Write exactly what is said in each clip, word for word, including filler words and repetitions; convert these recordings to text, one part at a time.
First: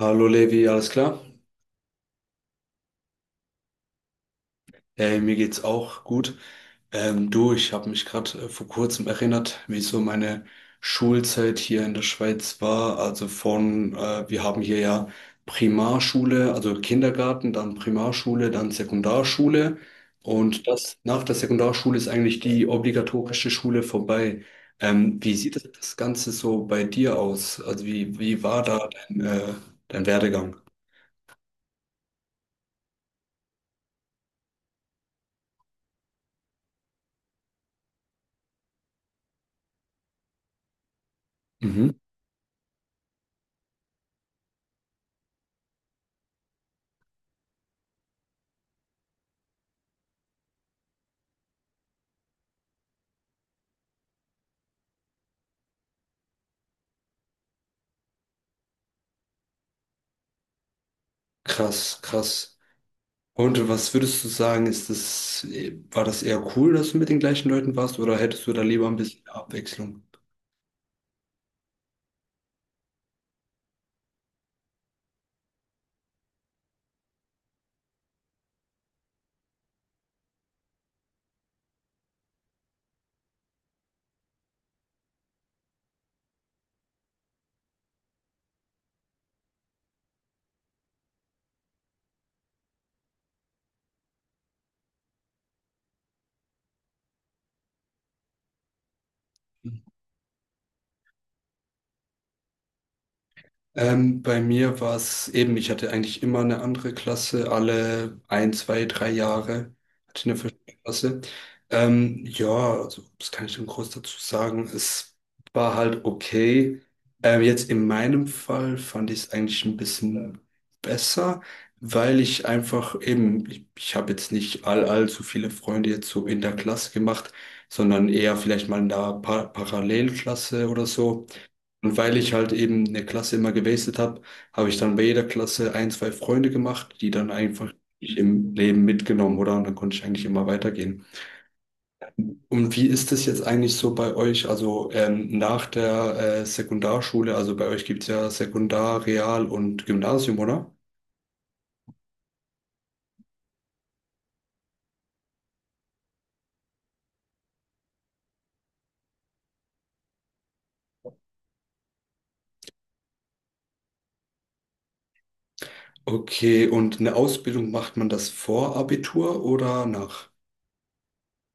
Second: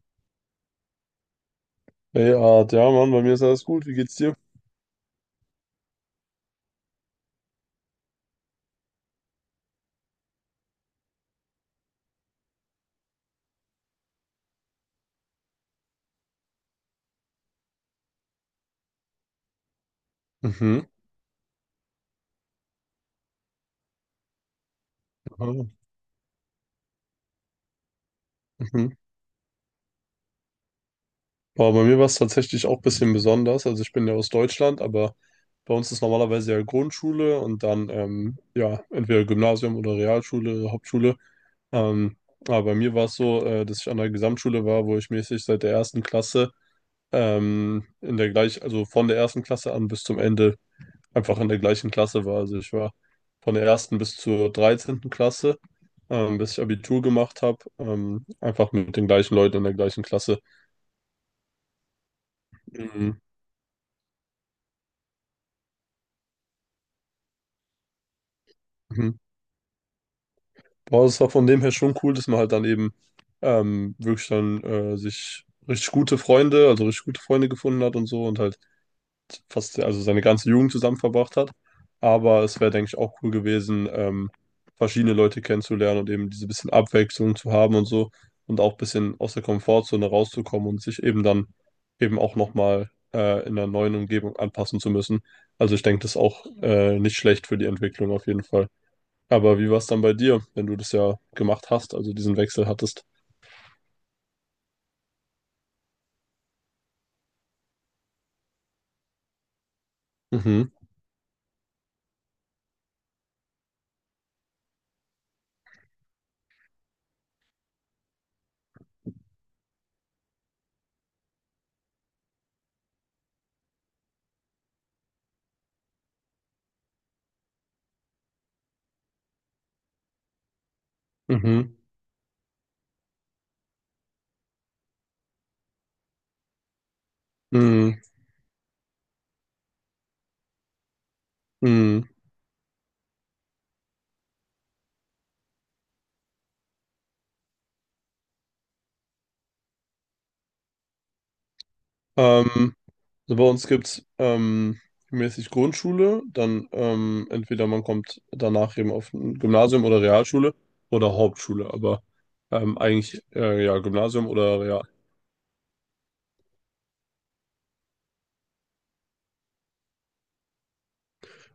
Hallo Levi, alles klar? Ey, Art, ja, Mann, bei mir ist alles gut. Wie geht's dir? Äh, mir geht's auch gut. Ähm, du, ich habe mich gerade äh, vor kurzem erinnert, wie so meine Schulzeit hier in der Schweiz war. Also von, äh, wir haben hier ja Primarschule, also Kindergarten, dann Primarschule, dann Sekundarschule. Und Mhm. das nach der Sekundarschule ist eigentlich die obligatorische Schule vorbei. Ähm, wie sieht Mhm. das Ganze so bei dir aus? Also wie, wie war Mhm. da dein, äh, dein Werdegang? Boah, bei mir war es tatsächlich auch ein bisschen besonders. Also ich bin ja aus Deutschland, aber bei uns ist normalerweise ja Grundschule und dann ähm, ja entweder Gymnasium oder Realschule, Hauptschule. Mhm. Ähm, aber bei mir war es so, äh, dass ich an der Gesamtschule war, wo ich mäßig seit der ersten Klasse ähm, in der gleich, also von der ersten Klasse an bis zum Ende einfach in der gleichen Klasse war. Also ich war von der ersten bis zur dreizehnten Klasse, ähm, bis ich Abitur gemacht habe, ähm, einfach mit den gleichen Leuten in der gleichen Klasse. Krass, krass. Mhm. Und was würdest du sagen, ist das, war das eher cool, dass du mit den gleichen Leuten warst, oder hättest du da lieber ein Mhm. bisschen Abwechslung? Aber es war von dem her schon cool, dass man halt dann eben ähm, wirklich dann äh, sich richtig gute Freunde, also richtig gute Freunde gefunden hat und so und halt fast also seine ganze Jugend zusammen verbracht hat. Aber es wäre, denke ich, auch cool gewesen, ähm, verschiedene Leute kennenzulernen und eben diese bisschen Abwechslung zu haben und so und auch ein bisschen aus der Komfortzone rauszukommen und sich eben dann eben auch nochmal äh, in einer neuen Umgebung anpassen zu müssen. Also ich denke, das ist auch äh, nicht schlecht für die Entwicklung auf jeden Fall. Aber wie war es dann bei dir, wenn du das ja gemacht hast, also diesen Wechsel hattest? Ähm, bei mir war es eben, ich hatte eigentlich immer eine andere Klasse, alle ein, zwei, drei Jahre hatte ich eine Mhm, verschiedene Klasse. Ähm, ja, also, was kann ich denn groß dazu sagen? Es war halt okay. Ähm, jetzt in meinem Fall fand ich es eigentlich ein bisschen besser, weil ich einfach eben, ich, ich habe jetzt nicht all, allzu viele Freunde jetzt so in der Klasse gemacht, sondern eher vielleicht mal in der pa Parallelklasse oder so. mhm, Und weil ich halt eben eine Klasse immer gewastet habe, habe ich dann bei jeder Klasse ein, zwei Freunde gemacht, die dann einfach mhm, mich im Leben mitgenommen, oder? Und dann konnte ich eigentlich immer weitergehen. mhm. Und wie ist das jetzt eigentlich so bei euch? Also ähm, nach der äh, Sekundarschule, also bei euch gibt's ja Sekundar, Real und Gymnasium, oder? Ähm, Also bei uns gibt es ähm, mäßig Grundschule, dann ähm, entweder man kommt danach eben auf ein Gymnasium oder Realschule oder Hauptschule, aber ähm, eigentlich äh, ja Gymnasium oder Real. Okay, und eine Ausbildung macht man das vor Abitur oder nach?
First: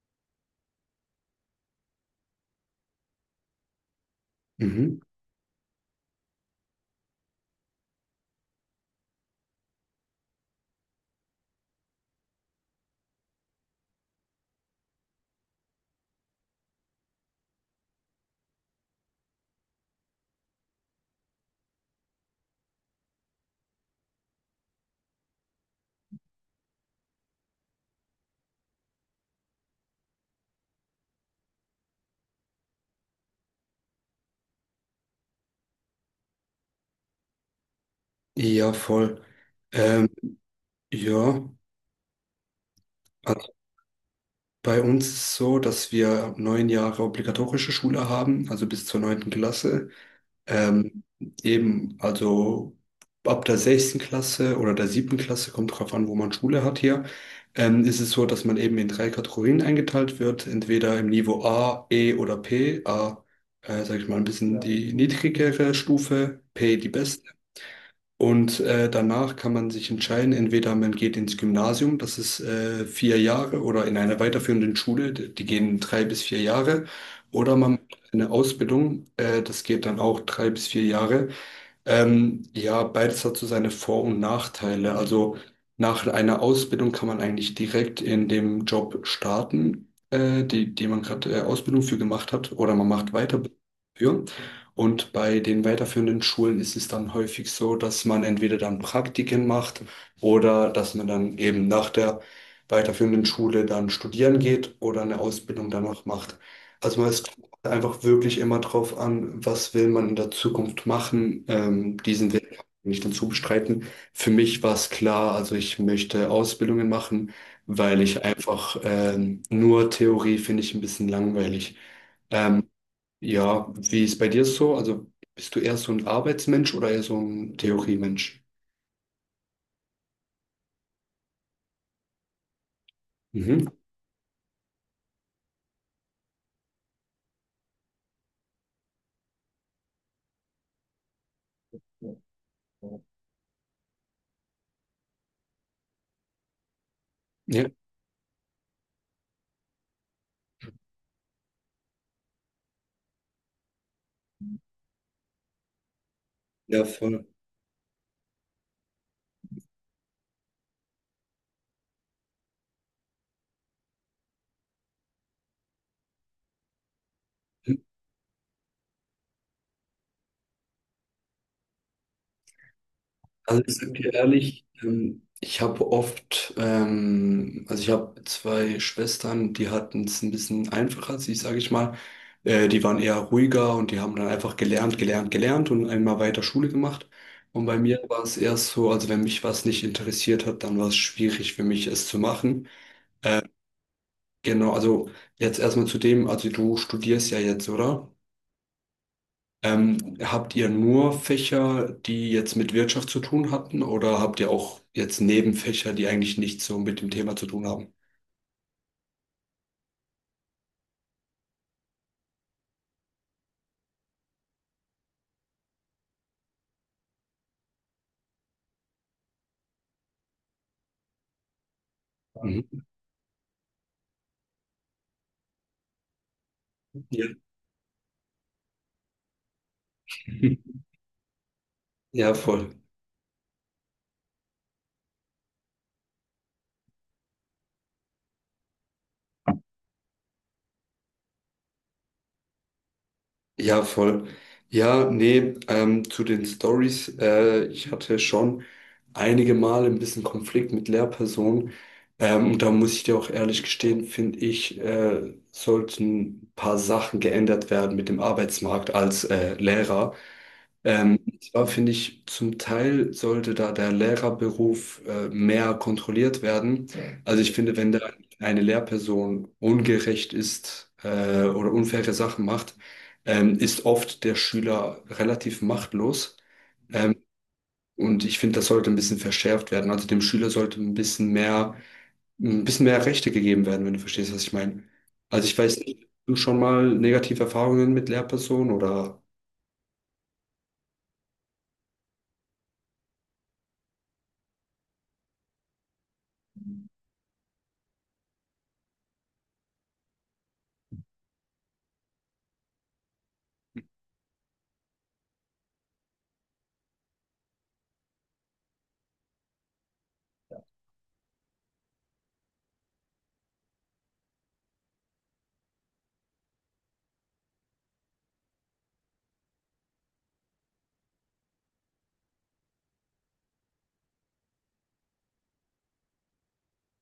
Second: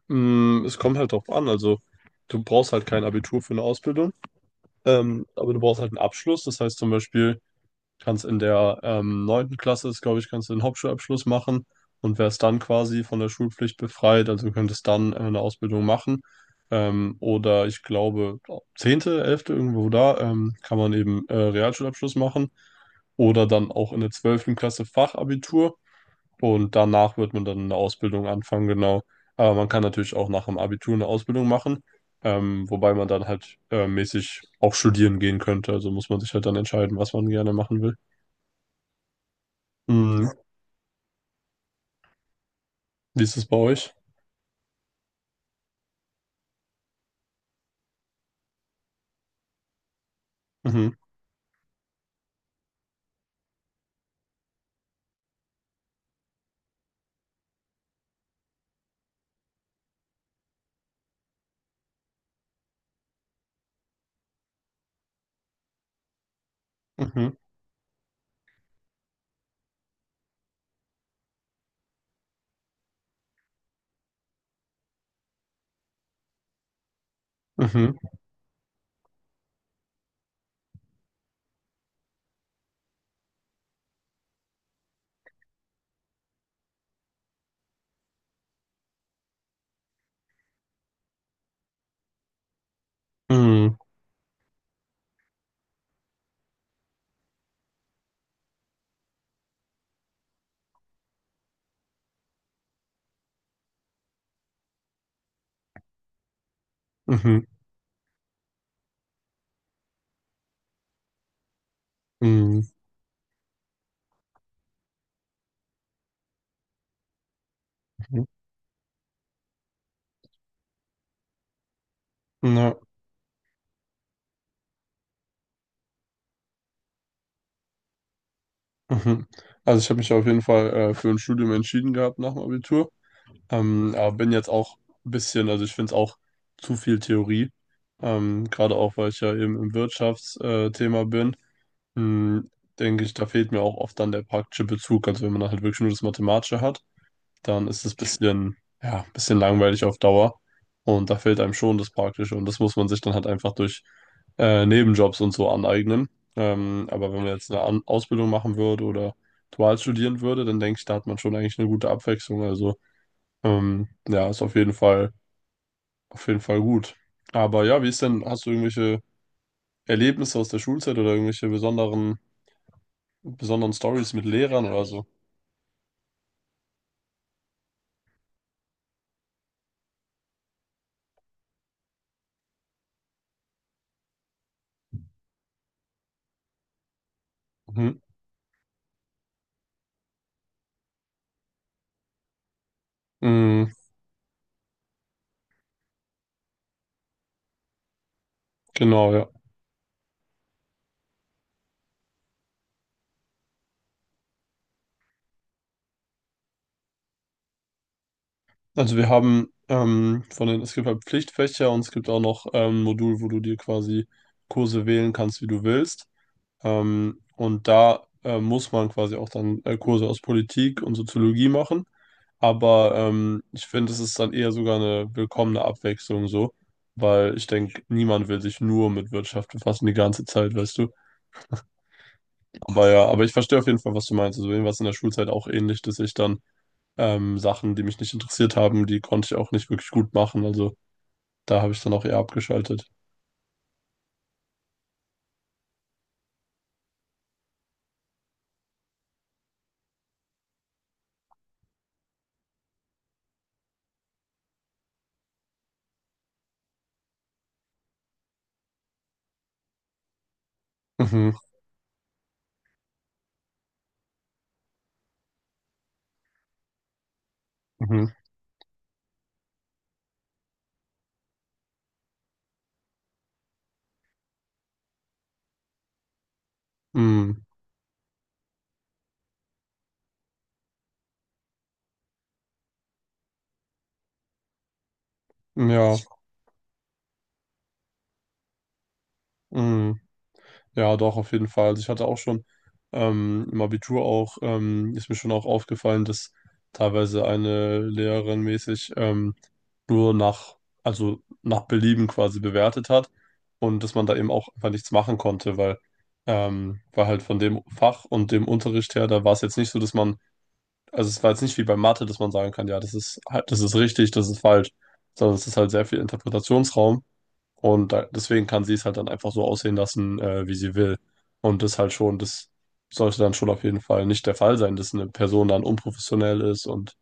Mm, es kommt halt drauf an, also du brauchst halt kein Abitur für eine Ausbildung, Mhm. ähm, aber du brauchst halt einen Abschluss, das heißt zum Beispiel kannst in der ähm, neunten Klasse, glaube ich, kannst du den Hauptschulabschluss machen und wärst dann quasi von der Schulpflicht befreit. Also könntest dann äh, eine Ausbildung machen. Ähm, oder ich glaube, zehnte, elfte, irgendwo da, ähm, kann man eben äh, Realschulabschluss machen. Oder dann auch in der zwölften Klasse Fachabitur. Und danach wird man dann eine Ausbildung anfangen, genau. Aber man kann natürlich auch nach dem Abitur eine Ausbildung machen. Ähm, wobei man dann halt äh, mäßig auch studieren gehen könnte. Also muss man sich halt dann entscheiden, was man gerne machen will. Ja, voll. Ähm, Mhm. ja. Wie ist es bei euch? Bei uns ist es so, dass wir neun Jahre obligatorische Schule haben, also bis zur neunten Klasse. Mhm. Ähm, eben, also ab der sechsten Klasse oder der siebten Klasse, kommt drauf an, wo man Schule hat hier, ähm, ist es so, dass man eben in drei Kategorien eingeteilt wird, entweder im Niveau A, E oder P. A, äh, sag ich mal, ein bisschen Ja. die niedrigere Stufe, P die beste. Mhm. Und äh, danach kann man sich entscheiden, entweder man geht ins Gymnasium, das ist äh, vier Jahre, oder in einer weiterführenden Schule, die die gehen drei bis vier Jahre, oder man Mhm. macht eine Ausbildung, äh, das geht dann auch drei bis vier Jahre. Ähm, ja, beides hat so seine Vor- und Nachteile. Also nach einer Ausbildung kann man eigentlich direkt in dem Job starten, äh, die, die man gerade äh, Ausbildung für gemacht hat, oder man macht weiter Mhm. für. Und bei den weiterführenden Schulen ist es dann häufig so, dass man entweder dann Praktiken macht oder dass man dann eben nach der weiterführenden Schule dann studieren geht oder eine Ausbildung danach macht. Also man ist Mhm. einfach wirklich immer drauf an, was will man in der Zukunft machen. Ähm, diesen Weg kann Mhm. ich nicht dazu bestreiten. Für mich war es klar, also ich möchte Ausbildungen machen, weil ich Mhm. einfach ähm, nur Theorie finde ich ein bisschen langweilig. Ähm, Na, ja, wie ist bei dir so? Also bist du eher so ein Arbeitsmensch oder eher so ein Theoriemensch? mhm. Also ich habe mich auf jeden Fall äh, für ein Studium entschieden gehabt nach dem Abitur. Mhm. Ähm, aber bin jetzt auch ein bisschen, also ich finde es auch zu viel Theorie. Ähm, gerade auch, weil ich ja eben im Wirtschaftsthema äh, Thema bin. Mhm. Denke ich, da fehlt mir auch oft dann der praktische Bezug. Also wenn man dann halt wirklich nur das Mathematische hat, dann Ja, ist es ein bisschen, ja, ein bisschen langweilig auf Dauer. Und da fehlt einem schon das Praktische. Und das muss man sich dann halt einfach durch äh, Nebenjobs und so aneignen. ja, Ähm, aber wenn voll. man jetzt eine An Ausbildung machen würde oder dual studieren würde, dann denke ich, da hat man schon eigentlich eine gute Abwechslung. Also ähm, ja, ist auf jeden Fall, auf jeden Fall gut. Aber ja, wie ist denn, hast du irgendwelche Erlebnisse aus der Schulzeit oder irgendwelche besonderen, Also besonderen ich sag Stories dir mit ehrlich, Lehrern oder so? ähm, ich habe oft, ähm, also ich habe zwei Schwestern, die hatten es ein bisschen einfacher, sie sage ich mal. Äh, die waren eher ruhiger und die haben dann einfach gelernt, gelernt, gelernt und einmal weiter Schule gemacht. Und bei Mhm. mir war es eher so, also wenn mich was nicht interessiert hat, dann war es schwierig für mich, es zu machen. Mhm, Genau, also jetzt erstmal zu dem, also du studierst ja jetzt, oder? genau, ja. Ähm, habt ihr nur Fächer, die jetzt mit Wirtschaft zu tun hatten, oder habt ihr auch jetzt Nebenfächer, die eigentlich nichts so mit dem Thema zu tun haben? Also wir haben ähm, von den, es gibt halt Pflichtfächer und es gibt auch noch ähm, ein Modul, wo du dir quasi Kurse wählen kannst, wie du willst. Ähm, und da äh, muss man quasi auch dann äh, Kurse aus Politik und Soziologie machen. Mhm. Aber ähm, ich finde, es ist dann eher sogar eine willkommene Abwechslung so, weil Ja. ich denke, niemand will sich nur mit Wirtschaft befassen die ganze Zeit, weißt du. Ja, voll. Aber ja, aber ich verstehe auf jeden Fall, was du meinst. Also irgendwas in der Schulzeit auch ähnlich, dass ich dann ähm, Sachen, die mich nicht interessiert haben, die konnte ich auch nicht wirklich gut machen. Also da habe ich dann auch eher abgeschaltet. Ja, voll. Ja, nee, ähm, zu den Stories. Äh, ich hatte schon einige Male ein bisschen Konflikt mit Lehrpersonen. Ähm, und da muss ich dir auch ehrlich gestehen, finde ich, äh, sollten ein paar Sachen geändert werden mit dem Arbeitsmarkt als äh, Lehrer. Ähm, Mhm, Zwar finde ich, zum Teil sollte da der Lehrerberuf äh, mehr kontrolliert werden. Also ich finde, wenn da mhm, eine Lehrperson ungerecht ist äh, oder unfaire Sachen macht, ähm, ist oft der Schüler relativ machtlos. Ähm, mhm, und ich finde, das sollte ein bisschen verschärft werden. Also dem Schüler sollte ein bisschen mehr, ein bisschen mehr Rechte gegeben werden, wenn du verstehst, was ich meine. Also ich mm, weiß ja, nicht, hast du schon mal negative Erfahrungen mit Lehrpersonen oder mhm, ja, doch, auf jeden Fall. Also ich hatte auch schon ähm, im Abitur auch, ähm, ist mir schon auch aufgefallen, dass teilweise eine Lehrerin mäßig ähm, nur nach, also nach Belieben quasi bewertet hat und dass man da eben auch einfach nichts machen konnte, weil, ähm, weil halt von dem Fach und dem Unterricht her, da war es jetzt nicht so, dass man also es war jetzt nicht wie bei Mathe, dass man sagen kann, ja, das ist halt, das ist richtig, das ist falsch, sondern es ist halt sehr viel Interpretationsraum und da, deswegen kann sie es halt dann einfach so aussehen lassen, äh, wie sie will. Und das halt schon, das sollte dann schon auf jeden Fall nicht der Fall sein, dass eine Person dann unprofessionell ist und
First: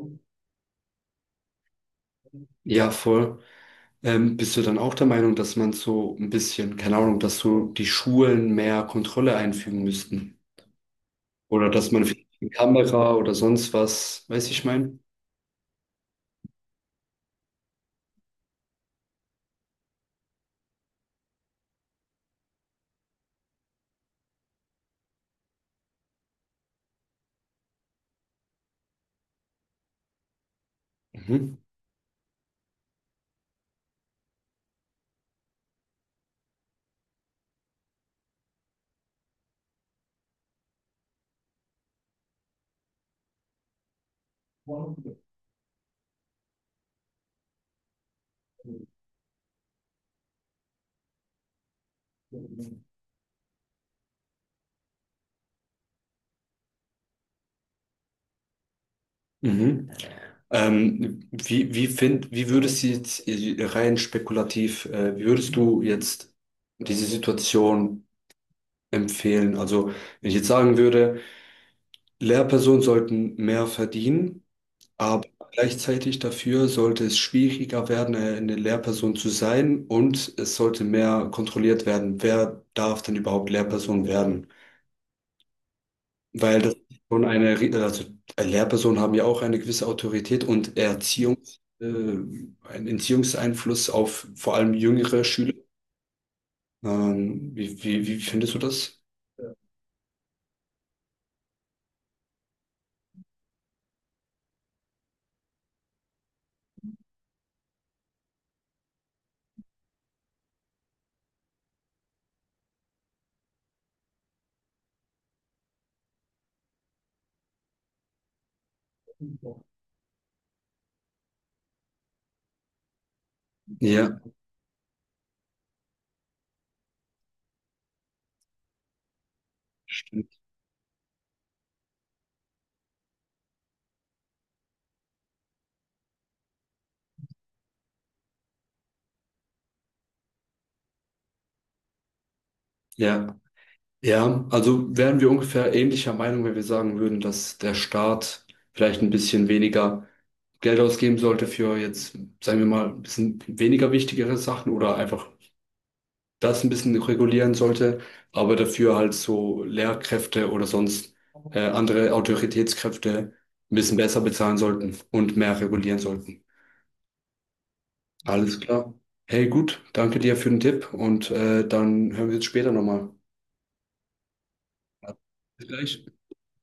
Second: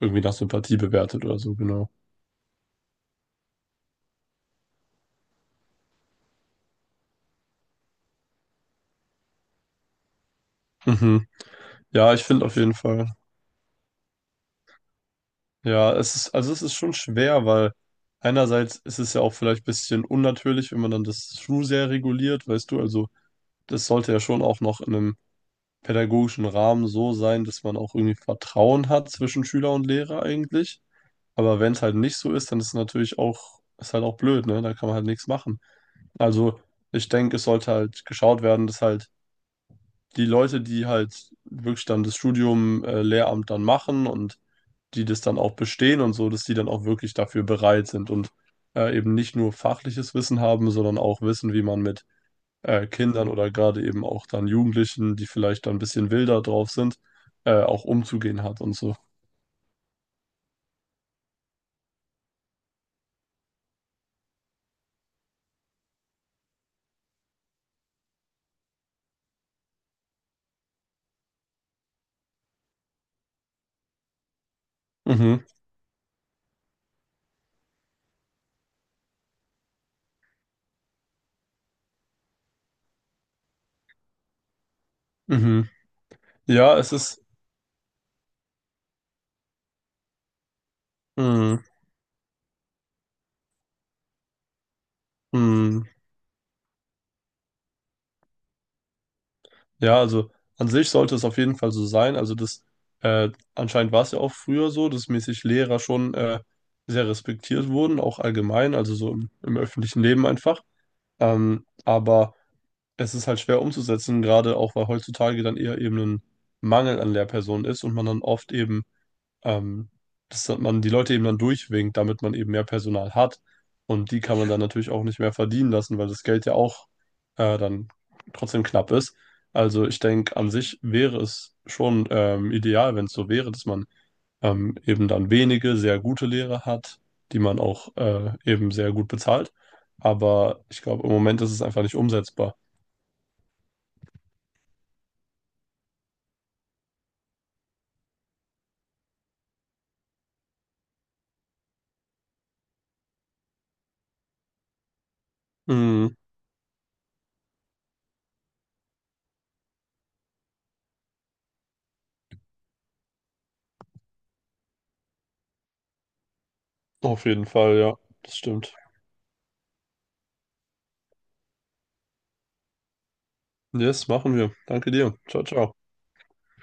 irgendwie nach Sympathie bewertet oder so, genau. ja, voll. Ähm, bist du dann auch der Meinung, dass man so ein bisschen, keine Ahnung, dass so die Schulen mehr Kontrolle einfügen müssten? Mhm. Oder dass man Ja, ich vielleicht finde eine auf jeden Fall. Kamera oder sonst was, weiß ich mein? Ja, es ist, also es ist schon schwer, weil einerseits ist es ja auch vielleicht ein bisschen unnatürlich, wenn man dann das True sehr reguliert, weißt du, also das sollte ja schon auch noch in einem pädagogischen Rahmen so sein, dass man auch irgendwie Vertrauen hat zwischen Schüler und Lehrer eigentlich. Mhm. Aber wenn es halt nicht so ist, dann ist es natürlich auch, ist halt auch blöd, ne? Da kann man halt nichts machen. Also ich denke, es sollte halt geschaut werden, dass halt die Leute, die halt wirklich dann das Studium, äh, Lehramt dann machen und die das dann auch bestehen und so, dass die dann auch wirklich dafür bereit sind und äh, eben nicht nur fachliches Wissen haben, sondern auch wissen, wie man mit äh, Kindern oder gerade eben auch dann Jugendlichen, die vielleicht dann ein bisschen wilder drauf sind, äh, auch umzugehen hat und so. Mhm. Ähm, wie, wie find, wie würdest du jetzt äh, rein spekulativ, äh, wie würdest du jetzt diese Situation empfehlen? Also, wenn ich jetzt sagen würde, Lehrpersonen sollten mehr verdienen, aber Mhm, gleichzeitig dafür sollte es schwieriger werden, eine eine Lehrperson zu sein und es sollte mehr kontrolliert werden, wer darf denn überhaupt Lehrperson werden. mhm. Weil das Ja, es ist ist, schon eine, ri- also äh, Lehrpersonen haben ja auch eine gewisse Autorität und Erziehungs, mhm, äh, einen Erziehungseinfluss auf vor allem jüngere Schüler. mhm. Ähm, wie, wie, wie findest du das? Ja, also an sich sollte es auf jeden Fall so sein. Also das, äh, anscheinend war es ja auch früher so, dass mäßig Lehrer schon äh, sehr respektiert wurden, auch allgemein, also so im, im öffentlichen Leben einfach. Ähm, aber es ist halt schwer umzusetzen, gerade auch weil heutzutage dann eher eben ein Mangel an Lehrpersonen ist und man dann oft eben ähm, dass man die Leute eben dann durchwinkt, damit man eben mehr Personal hat. Und Ja, die kann man dann natürlich auch nicht mehr verdienen lassen, weil das Geld ja auch äh, dann trotzdem knapp ist. Also ich stimmt. denke, an sich wäre es schon ähm, ideal, wenn es so wäre, dass man ähm, eben dann wenige sehr gute Lehrer hat, die man auch äh, eben sehr gut bezahlt. Aber ich glaube, im Moment ist es einfach nicht umsetzbar. Ja. Ja, also wären wir ungefähr ähnlicher Meinung, wenn wir sagen würden, dass der Staat vielleicht ein bisschen weniger Geld ausgeben sollte für jetzt, sagen wir mal, ein bisschen weniger wichtigere Sachen oder einfach Mhm, das ein bisschen regulieren sollte, aber dafür halt so Lehrkräfte oder sonst äh, andere Autoritätskräfte ein bisschen besser bezahlen sollten und mehr regulieren sollten. auf jeden Fall, ja, das Alles stimmt. klar. Hey, gut, danke dir für den Tipp und äh, dann hören wir uns später nochmal. Yes, machen wir. Danke dir. Ciao, Bis ciao. gleich.